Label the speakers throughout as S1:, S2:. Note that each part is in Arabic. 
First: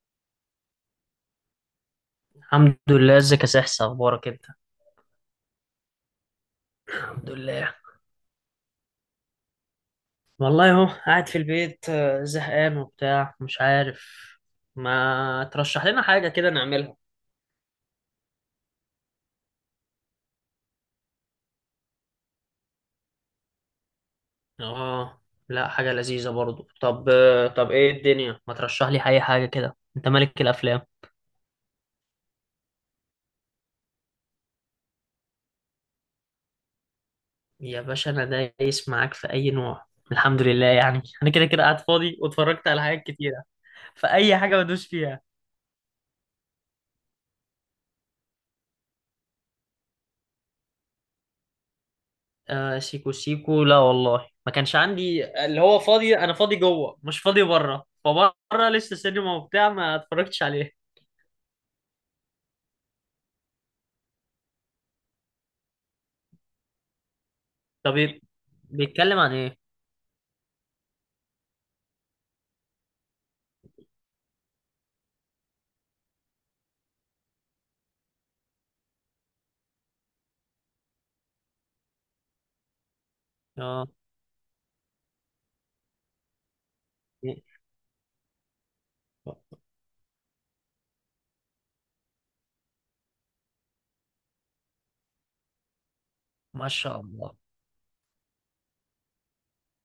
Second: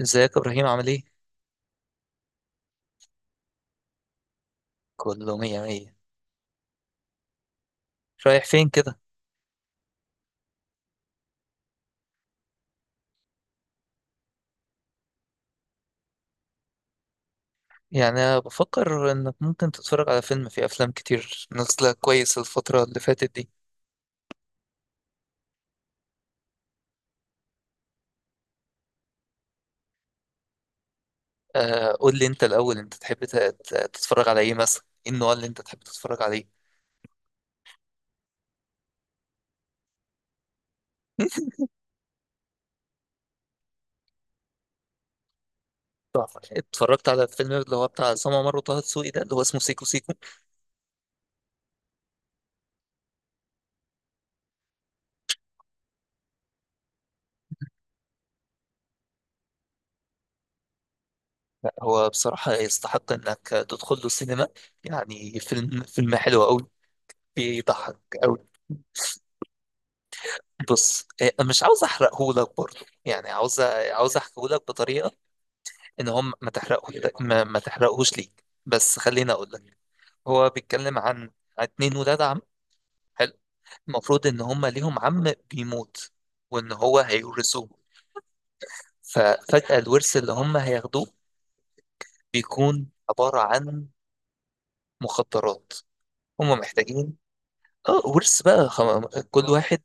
S1: ازيك يا ابراهيم؟ عامل ايه؟
S2: الحمد لله. ازيك يا سحس؟ اخبارك انت؟
S1: كله مية مية.
S2: الحمد لله
S1: رايح فين كده؟
S2: والله اهو قاعد في البيت، زهقان وبتاع مش عارف. ما ترشح لنا حاجة كده نعملها؟
S1: يعني أنا بفكر انك ممكن تتفرج على فيلم، في افلام كتير نازله كويس الفتره اللي فاتت دي.
S2: اه لا، حاجة لذيذة برضو. طب طب ايه الدنيا، ما ترشح لي اي حاجة كده؟ انت ملك الافلام.
S1: آه، قول لي انت الاول، انت تحب تتفرج على ايه مثلا؟ ايه النوع اللي انت تحب تتفرج عليه؟
S2: يا باشا انا دايس معاك في اي نوع. الحمد لله يعني انا كده كده قاعد فاضي واتفرجت على حاجات كتيرة، فاي حاجة بدوس فيها.
S1: تحفة. اتفرجت على الفيلم اللي هو بتاع عصام عمر وطه دسوقي، ده اللي هو اسمه سيكو سيكو.
S2: آه سيكو سيكو، لا والله ما كانش عندي. اللي هو فاضي، انا فاضي جوه مش فاضي بره، فبره لسه سينما وبتاع ما اتفرجتش عليه.
S1: لا هو بصراحه يستحق انك تدخل له السينما، يعني فيلم حلو قوي، بيضحك
S2: طب إيه؟
S1: قوي.
S2: بيتكلم عن ايه؟
S1: بص، مش عاوز احرقهولك برضه، يعني عاوز، عاوز احكيهولك بطريقه ان هم ما تحرقه، ما تحرقهوش ليك، بس خليني اقول لك. هو بيتكلم عن اتنين ولاد عم، حلو.
S2: اه.
S1: المفروض ان هم ليهم عم بيموت، وان هو هيورثوه. ففجأة الورث اللي هم هياخدوه بيكون عبارة عن مخدرات هم
S2: ما شاء
S1: محتاجين.
S2: الله.
S1: اه، ورث بقى كل واحد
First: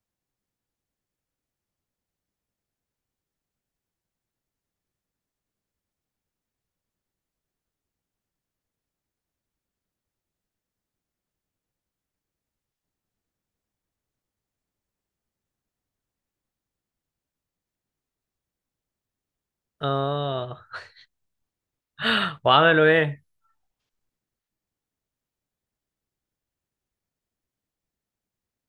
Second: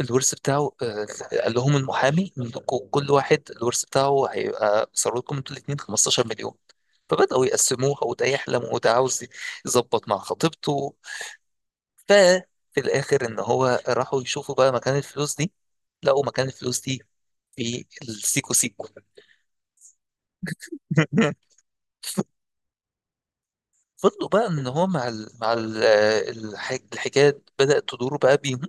S1: الورث بتاعه، قال لهم المحامي منكم كل واحد الورث بتاعه هيبقى صار لكم انتوا الاثنين 15 مليون. فبدأوا يقسموها، وده يحلم وده عاوز يظبط مع خطيبته. ففي الآخر إن هو راحوا يشوفوا بقى مكان الفلوس دي، لقوا مكان الفلوس دي في السيكو سيكو.
S2: اه. وعملوا ايه؟
S1: فضلوا بقى إن هو مع ال الحكاية بدأت تدور بقى بيهم،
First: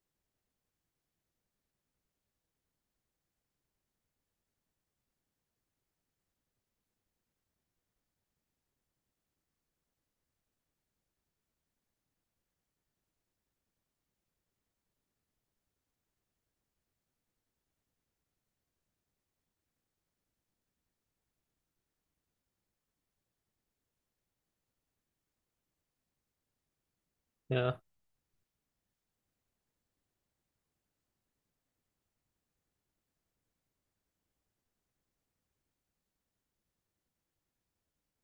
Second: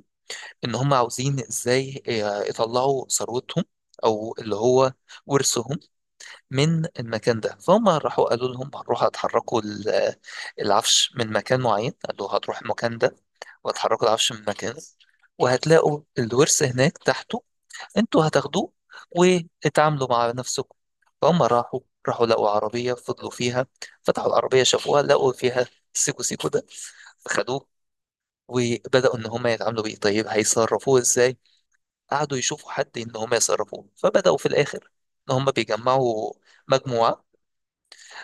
S1: إن هم عاوزين إزاي يطلعوا ثروتهم، أو اللي هو ورثهم، من المكان ده. فهم راحوا، قالوا لهم هنروحوا هتحركوا العفش من مكان معين، قالوا هتروح المكان ده وهتحركوا العفش من مكان، وهتلاقوا الورث هناك تحته، انتوا هتاخدوه واتعاملوا مع نفسكم. فهم راحوا، راحوا لقوا عربية، فضلوا فيها، فتحوا العربية شافوها لقوا فيها سيكو سيكو ده، فخدوه.
S2: يا-
S1: وبدأوا إن هما يتعاملوا بيه، طيب هيصرفوه إزاي؟ قعدوا يشوفوا حد إن هما يصرفوه. فبدأوا في الآخر إن هما بيجمعوا مجموعة،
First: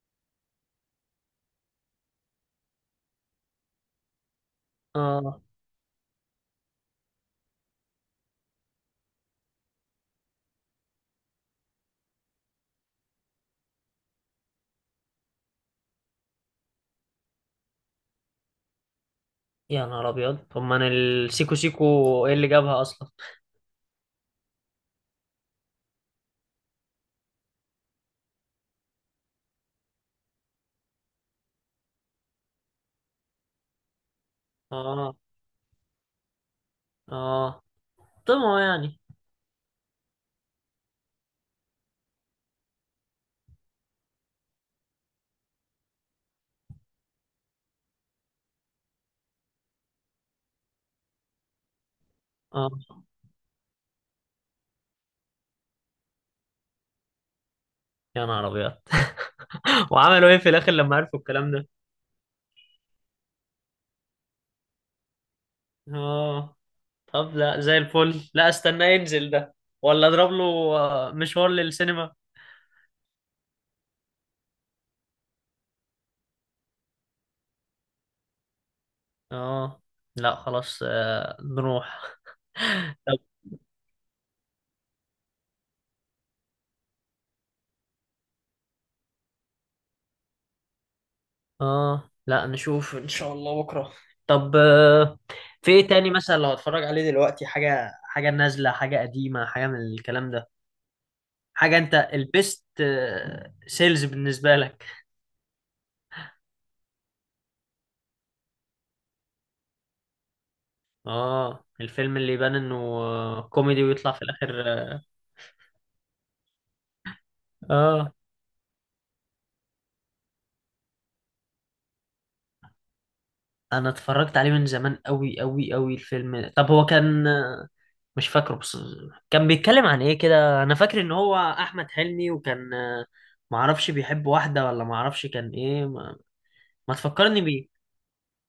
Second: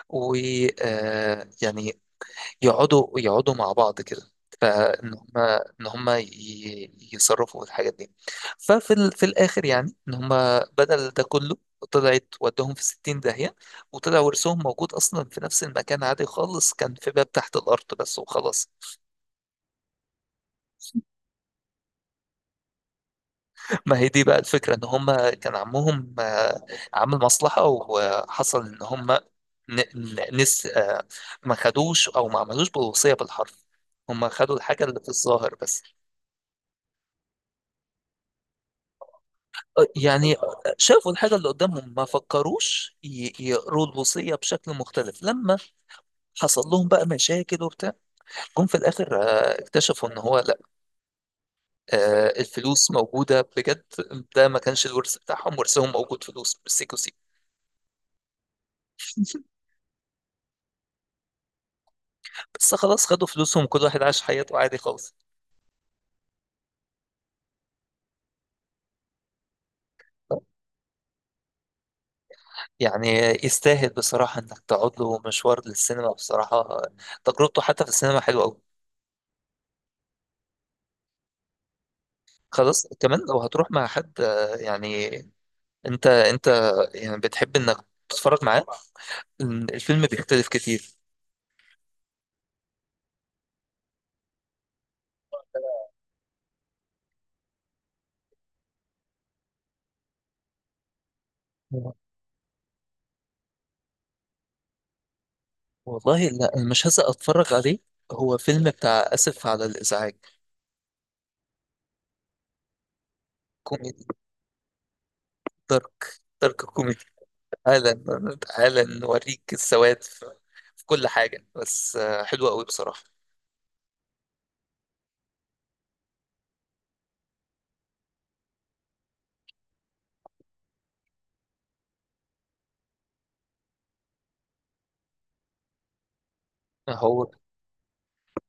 S1: ويعني يقعدوا مع بعض كده، فان هم
S2: اه.
S1: ان هم يصرفوا في الحاجات دي. ففي في الاخر يعني ان هم بدل ده كله، طلعت ودهم في 60 داهية. وطلع ورثهم موجود اصلا في نفس المكان عادي خالص، كان في باب تحت الارض بس وخلاص.
S2: يا نهار ابيض، طب ما انا السيكو سيكو، ايه اللي جابها اصلا؟
S1: ما هي دي بقى الفكرة، ان هم كان عمهم عامل مصلحة، وحصل ان هم نس آه، ما خدوش او ما عملوش بالوصية بالحرف، هم خدوا الحاجة اللي في
S2: اه.
S1: الظاهر بس.
S2: اه. طمعوا يعني.
S1: يعني شافوا الحاجة اللي قدامهم، ما فكروش يقروا الوصية بشكل مختلف. لما حصل لهم بقى مشاكل وبتاع، جم في الآخر اكتشفوا ان هو لا، آه،
S2: اه.
S1: الفلوس موجودة بجد، ده ما كانش الورث بتاعهم، ورثهم موجود فلوس بالسيكو سيكو.
S2: يا نهار ابيض. وعملوا ايه في الاخر لما عرفوا الكلام ده؟
S1: بس خلاص، خدوا فلوسهم، كل واحد عاش حياته عادي خالص.
S2: اه. طب لا، زي الفل. لا استنى ينزل ده ولا اضرب له مشوار للسينما؟
S1: يعني يستاهل بصراحة إنك تقعد له مشوار للسينما بصراحة، تجربته حتى في السينما حلوة أوي.
S2: اه لا خلاص، نروح.
S1: خلاص
S2: طب.
S1: كمان لو هتروح مع حد آه، يعني أنت أنت يعني بتحب إنك تتفرج معاه، الفيلم بيختلف كتير.
S2: اه لا، نشوف ان شاء الله بكره. طب في ايه تاني مثلا لو هتفرج عليه دلوقتي؟ حاجه حاجه نازله حاجه قديمه حاجه من الكلام ده، حاجه انت البيست سيلز بالنسبه لك.
S1: والله لا، أنا مش هسأل أتفرج عليه، هو فيلم بتاع آسف على الإزعاج.
S2: اه الفيلم اللي يبان انه كوميدي
S1: كوميدي،
S2: ويطلع في الاخر اه.
S1: دارك كوميدي. تعالى،
S2: آه.
S1: تعالى نوريك السواد في في كل حاجة، بس آه، حلوة أوي بصراحة.
S2: انا اتفرجت عليه من زمان قوي قوي قوي الفيلم ده. طب هو كان، مش فاكره بس، كان بيتكلم عن ايه كده؟ انا فاكر ان هو احمد حلمي وكان، معرفش بيحب واحدة ولا معرفش كان ايه. ما
S1: هو
S2: تفكرني بيه.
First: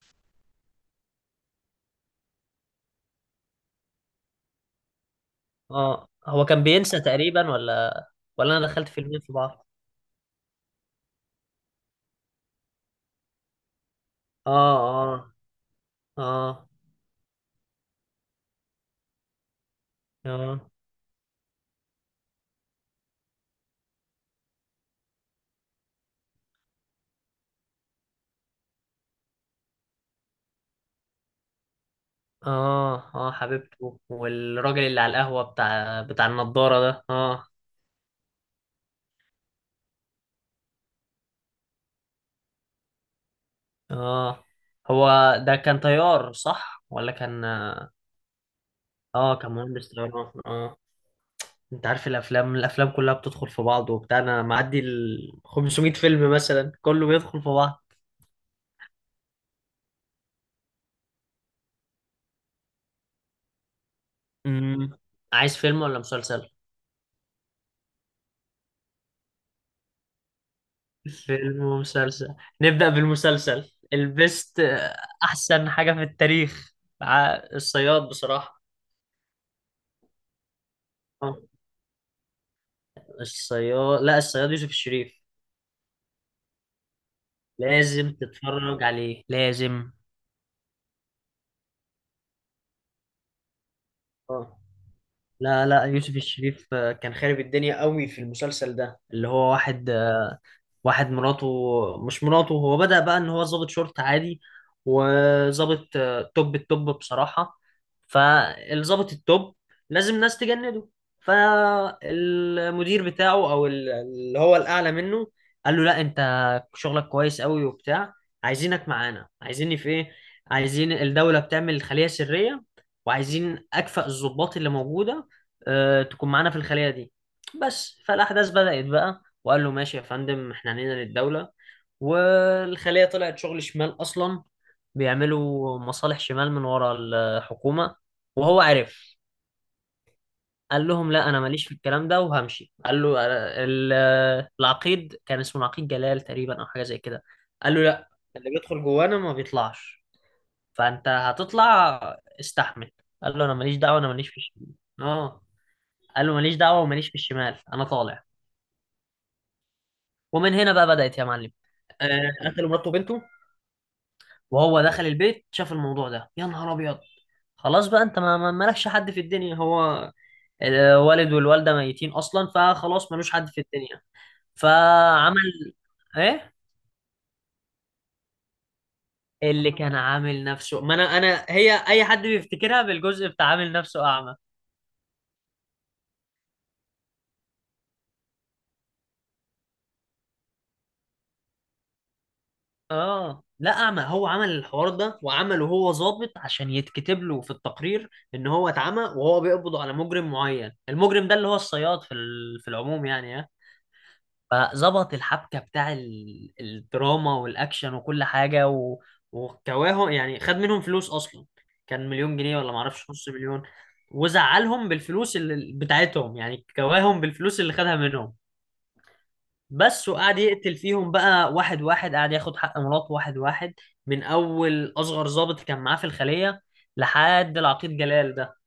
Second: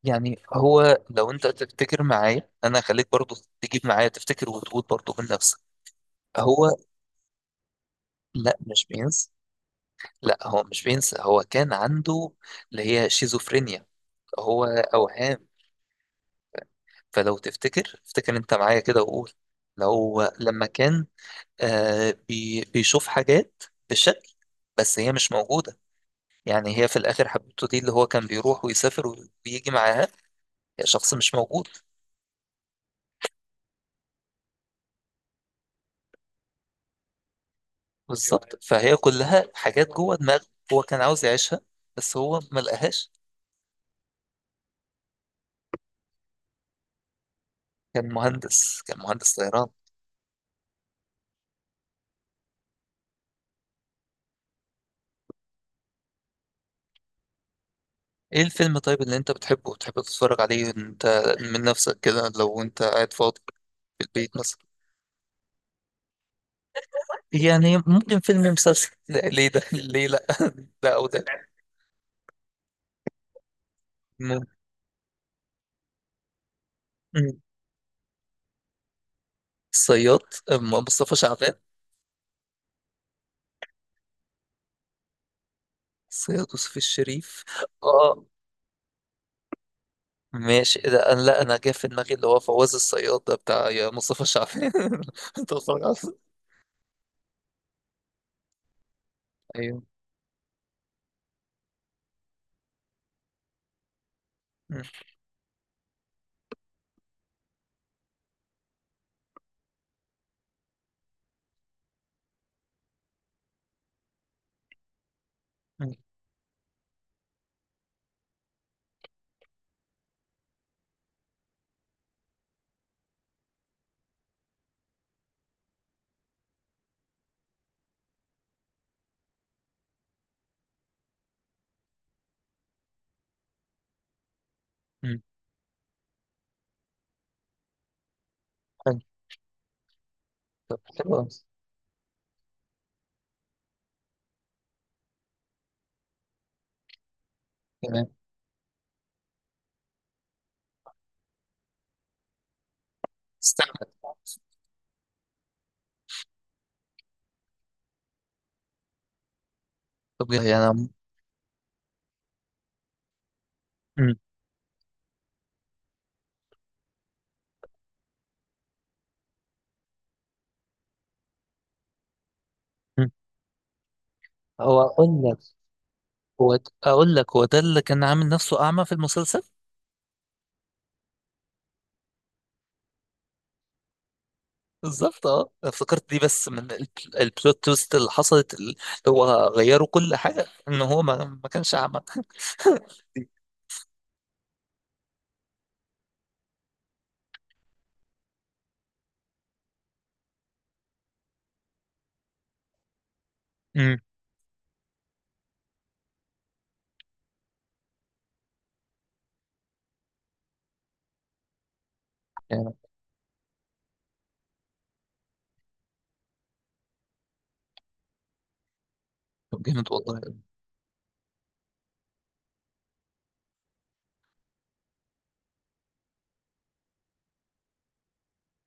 S1: يعني هو لو انت تفتكر معايا، انا خليك برضو تجيب معايا، تفتكر وتقول برضو من نفسك.
S2: اه هو كان
S1: هو
S2: بينسى تقريبا ولا؟ ولا
S1: لا
S2: انا
S1: مش
S2: دخلت فيلمين
S1: بينسى،
S2: في بعض؟
S1: لا هو مش بينسى، هو كان عنده اللي هي شيزوفرينيا،
S2: اه
S1: هو اوهام.
S2: اه اه.
S1: فلو تفتكر، افتكر انت معايا كده وقول. لو
S2: اه
S1: لما كان آه بي بيشوف حاجات بالشكل، بس هي مش موجودة. يعني هي في الاخر حبيبته دي اللي هو كان بيروح ويسافر ويجي معاها، هي شخص مش موجود.
S2: اه اه حبيبته، والراجل اللي على القهوة بتاع النضارة ده اه.
S1: بالظبط، فهي كلها حاجات جوه دماغه، هو كان عاوز يعيشها بس هو ما لقاهاش.
S2: اه هو، ده كان طيار صح ولا كان؟
S1: كان مهندس، كان مهندس
S2: اه
S1: طيران.
S2: كمهندس طيران اه. انت عارف الافلام كلها بتدخل في بعض وبتاع، انا معدي ال 500 فيلم مثلا، كله بيدخل في بعض.
S1: ايه الفيلم طيب اللي انت بتحبه وتحب تتفرج عليه انت، من نفسك كده لو انت قاعد فاضي في البيت مثلا؟
S2: امم عايز فيلم ولا مسلسل؟
S1: يعني ممكن فيلم مسلسل، لا، ليه ده؟ ليه لا؟ ده او ده.
S2: فيلم ومسلسل. نبدأ بالمسلسل
S1: م-
S2: البست، احسن حاجة في التاريخ،
S1: م.
S2: الصياد بصراحة.
S1: الصياد، مصطفى
S2: آه،
S1: شعبان؟
S2: الصياد؟ لا، الصياد يوسف الشريف.
S1: الصياد يوسف الشريف.
S2: لازم
S1: اه،
S2: تتفرج عليه، لازم.
S1: ماشي. ده انا لا، انا جاي في دماغي اللي هو فواز الصياد ده بتاع، يا مصطفى
S2: آه.
S1: شعبان. انت
S2: لا
S1: بتتفرج
S2: لا
S1: على؟
S2: يوسف الشريف، كان خارب الدنيا قوي في المسلسل ده. اللي هو
S1: ايوه.
S2: واحد، واحد مراته، مش مراته، هو بدأ بقى ان هو ظابط شرطة عادي وظابط توب التوب بصراحة. فالظابط التوب لازم ناس تجنده. فالمدير بتاعه او اللي هو الاعلى منه قال له
S1: مم.
S2: لا انت شغلك كويس قوي وبتاع، عايزينك معانا. عايزيني في ايه؟ عايزين الدولة بتعمل خلية سرية وعايزين اكفأ الضباط اللي موجودة تكون معانا في الخلية دي بس. فالأحداث بدأت بقى، وقال له ماشي يا فندم احنا عنينا للدولة. والخلية طلعت شغل شمال أصلا،
S1: مم.
S2: بيعملوا مصالح شمال من ورا الحكومة وهو
S1: حلو.
S2: عرف.
S1: طب
S2: قال لهم
S1: حلو أوي.
S2: لا أنا ماليش في الكلام ده وهمشي. قال له ال- العقيد، كان اسمه العقيد جلال تقريبا أو حاجة زي كده، قال له
S1: تمام.
S2: لا، اللي بيدخل جوانا ما بيطلعش، فأنت هتطلع، استحمل. قال له أنا ماليش
S1: استنى.
S2: دعوة، أنا ماليش في الشمال. اه. قال له ماليش دعوة وماليش في الشمال، أنا طالع.
S1: طب
S2: ومن
S1: يعني
S2: هنا بقى
S1: أنا.
S2: بدأت يا معلم. قتلوا مراته وبنته،
S1: مم.
S2: وهو دخل البيت شاف الموضوع ده، يا نهار ابيض، خلاص بقى انت مالكش حد في الدنيا. هو الوالد والوالده ميتين اصلا،
S1: مم.
S2: فخلاص ملوش حد في الدنيا.
S1: هو أقول لك،
S2: فعمل ايه؟
S1: هو أقول لك، هو ده اللي كان عامل نفسه أعمى في المسلسل.
S2: اللي كان عامل نفسه، ما انا، انا هي اي حد بيفتكرها بالجزء بتاع عامل نفسه اعمى.
S1: بالظبط، أه افتكرت دي، بس من البلوت تويست اللي حصلت، اللي هو غيروا كل حاجة إن هو ما كانش أعمى.
S2: اه لا اعمى، هو عمل الحوار ده وعمله هو ظابط عشان يتكتب له في التقرير ان هو اتعمى وهو بيقبض على مجرم معين. المجرم ده اللي هو الصياد في في العموم يعني آه.
S1: امم.
S2: فظبط الحبكة بتاع الدراما والأكشن وكل حاجة و... وكواهم يعني، خد منهم فلوس أصلا، كان مليون جنيه ولا
S1: جامد.
S2: معرفش نص مليون، وزعلهم بالفلوس اللي بتاعتهم. يعني كواهم بالفلوس اللي خدها منهم
S1: طب جامد
S2: بس.
S1: والله.
S2: وقعد يقتل فيهم بقى واحد واحد. قعد ياخد حق مراته واحد واحد، من أول أصغر ضابط كان معاه في الخلية لحد العقيد جلال ده.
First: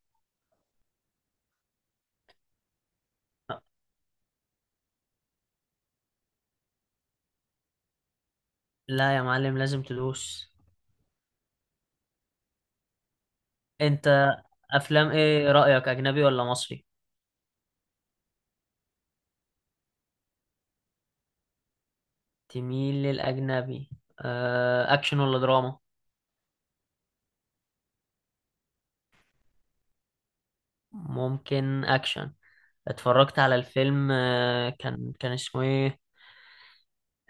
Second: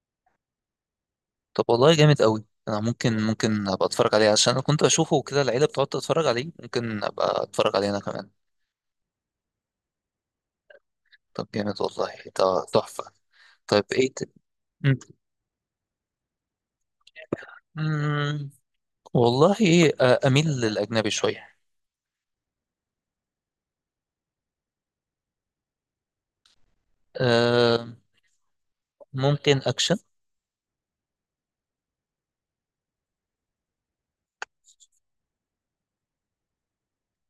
S1: طب والله جامد قوي، انا ممكن، ممكن ابقى اتفرج عليه، عشان انا كنت اشوفه كده العيله بتقعد تتفرج عليه، ممكن ابقى اتفرج عليه انا كمان.
S2: لا يا معلم لازم تدوس.
S1: طب جامد والله، ده تحفه. طيب ايه
S2: أنت
S1: مم.
S2: أفلام إيه رأيك، أجنبي ولا مصري؟
S1: مم، والله آه، أميل للأجنبي شوية.
S2: تميل للأجنبي. أكشن ولا دراما؟
S1: آه، ممكن أكشن.
S2: ممكن أكشن. اتفرجت على الفيلم كان اسمه إيه،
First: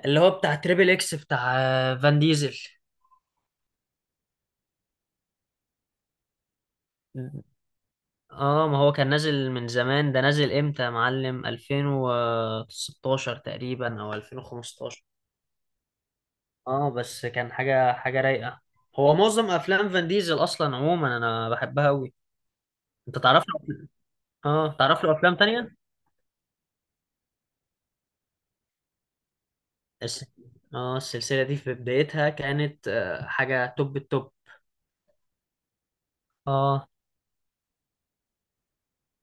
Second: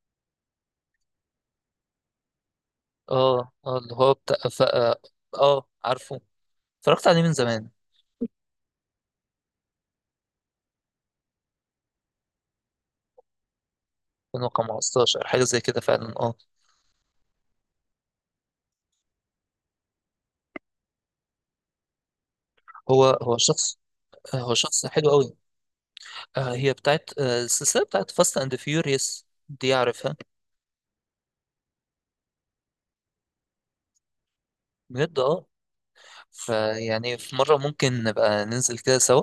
S2: اللي هو بتاع تريبل إكس بتاع فان ديزل.
S1: اه اه، اللي هو بتاع اه، آه، عارفه، اتفرجت عليه من زمان،
S2: اه ما هو كان نازل من زمان، ده نازل امتى يا معلم؟ 2016 تقريبا او 2015.
S1: 2015 حاجة زي كده فعلا، اه.
S2: اه بس كان حاجة حاجة رايقة. هو معظم افلام فان ديزل اصلا عموما انا بحبها قوي.
S1: هو
S2: انت
S1: هو
S2: تعرف له؟
S1: شخص، آه، هو
S2: اه
S1: شخص
S2: تعرف
S1: حلو
S2: له
S1: قوي.
S2: افلام تانية؟
S1: آه، هي بتاعت آه، السلسلة بتاعت فاست اند فيوريوس دي، عارفها؟
S2: الس- اه السلسلة دي في بدايتها كانت حاجة توب التوب.
S1: بجد. اه،
S2: اه
S1: فيعني في مرة ممكن نبقى ننزل كده سوا،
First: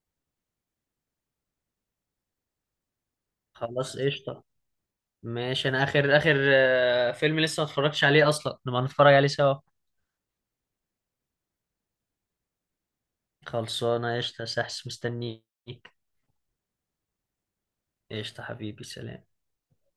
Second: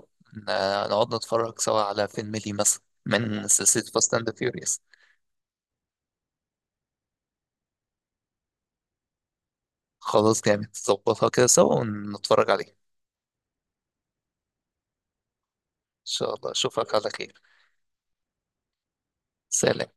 S1: آه، نقعد نتفرج سوا على فيلم لي مثلا من سلسلة
S2: خلاص
S1: فاست اند
S2: قشطة.
S1: فيوريوس.
S2: ماشي انا اخر اخر فيلم لسه ما اتفرجتش عليه اصلا، نبقى نتفرج عليه سوا.
S1: خلاص، جامد، نظبطها كده سوا ونتفرج عليه ان
S2: خلصانة قشطة يا سحس مستنيك.
S1: شاء الله. اشوفك على خير.
S2: قشطة حبيبي سلام.
S1: سلام.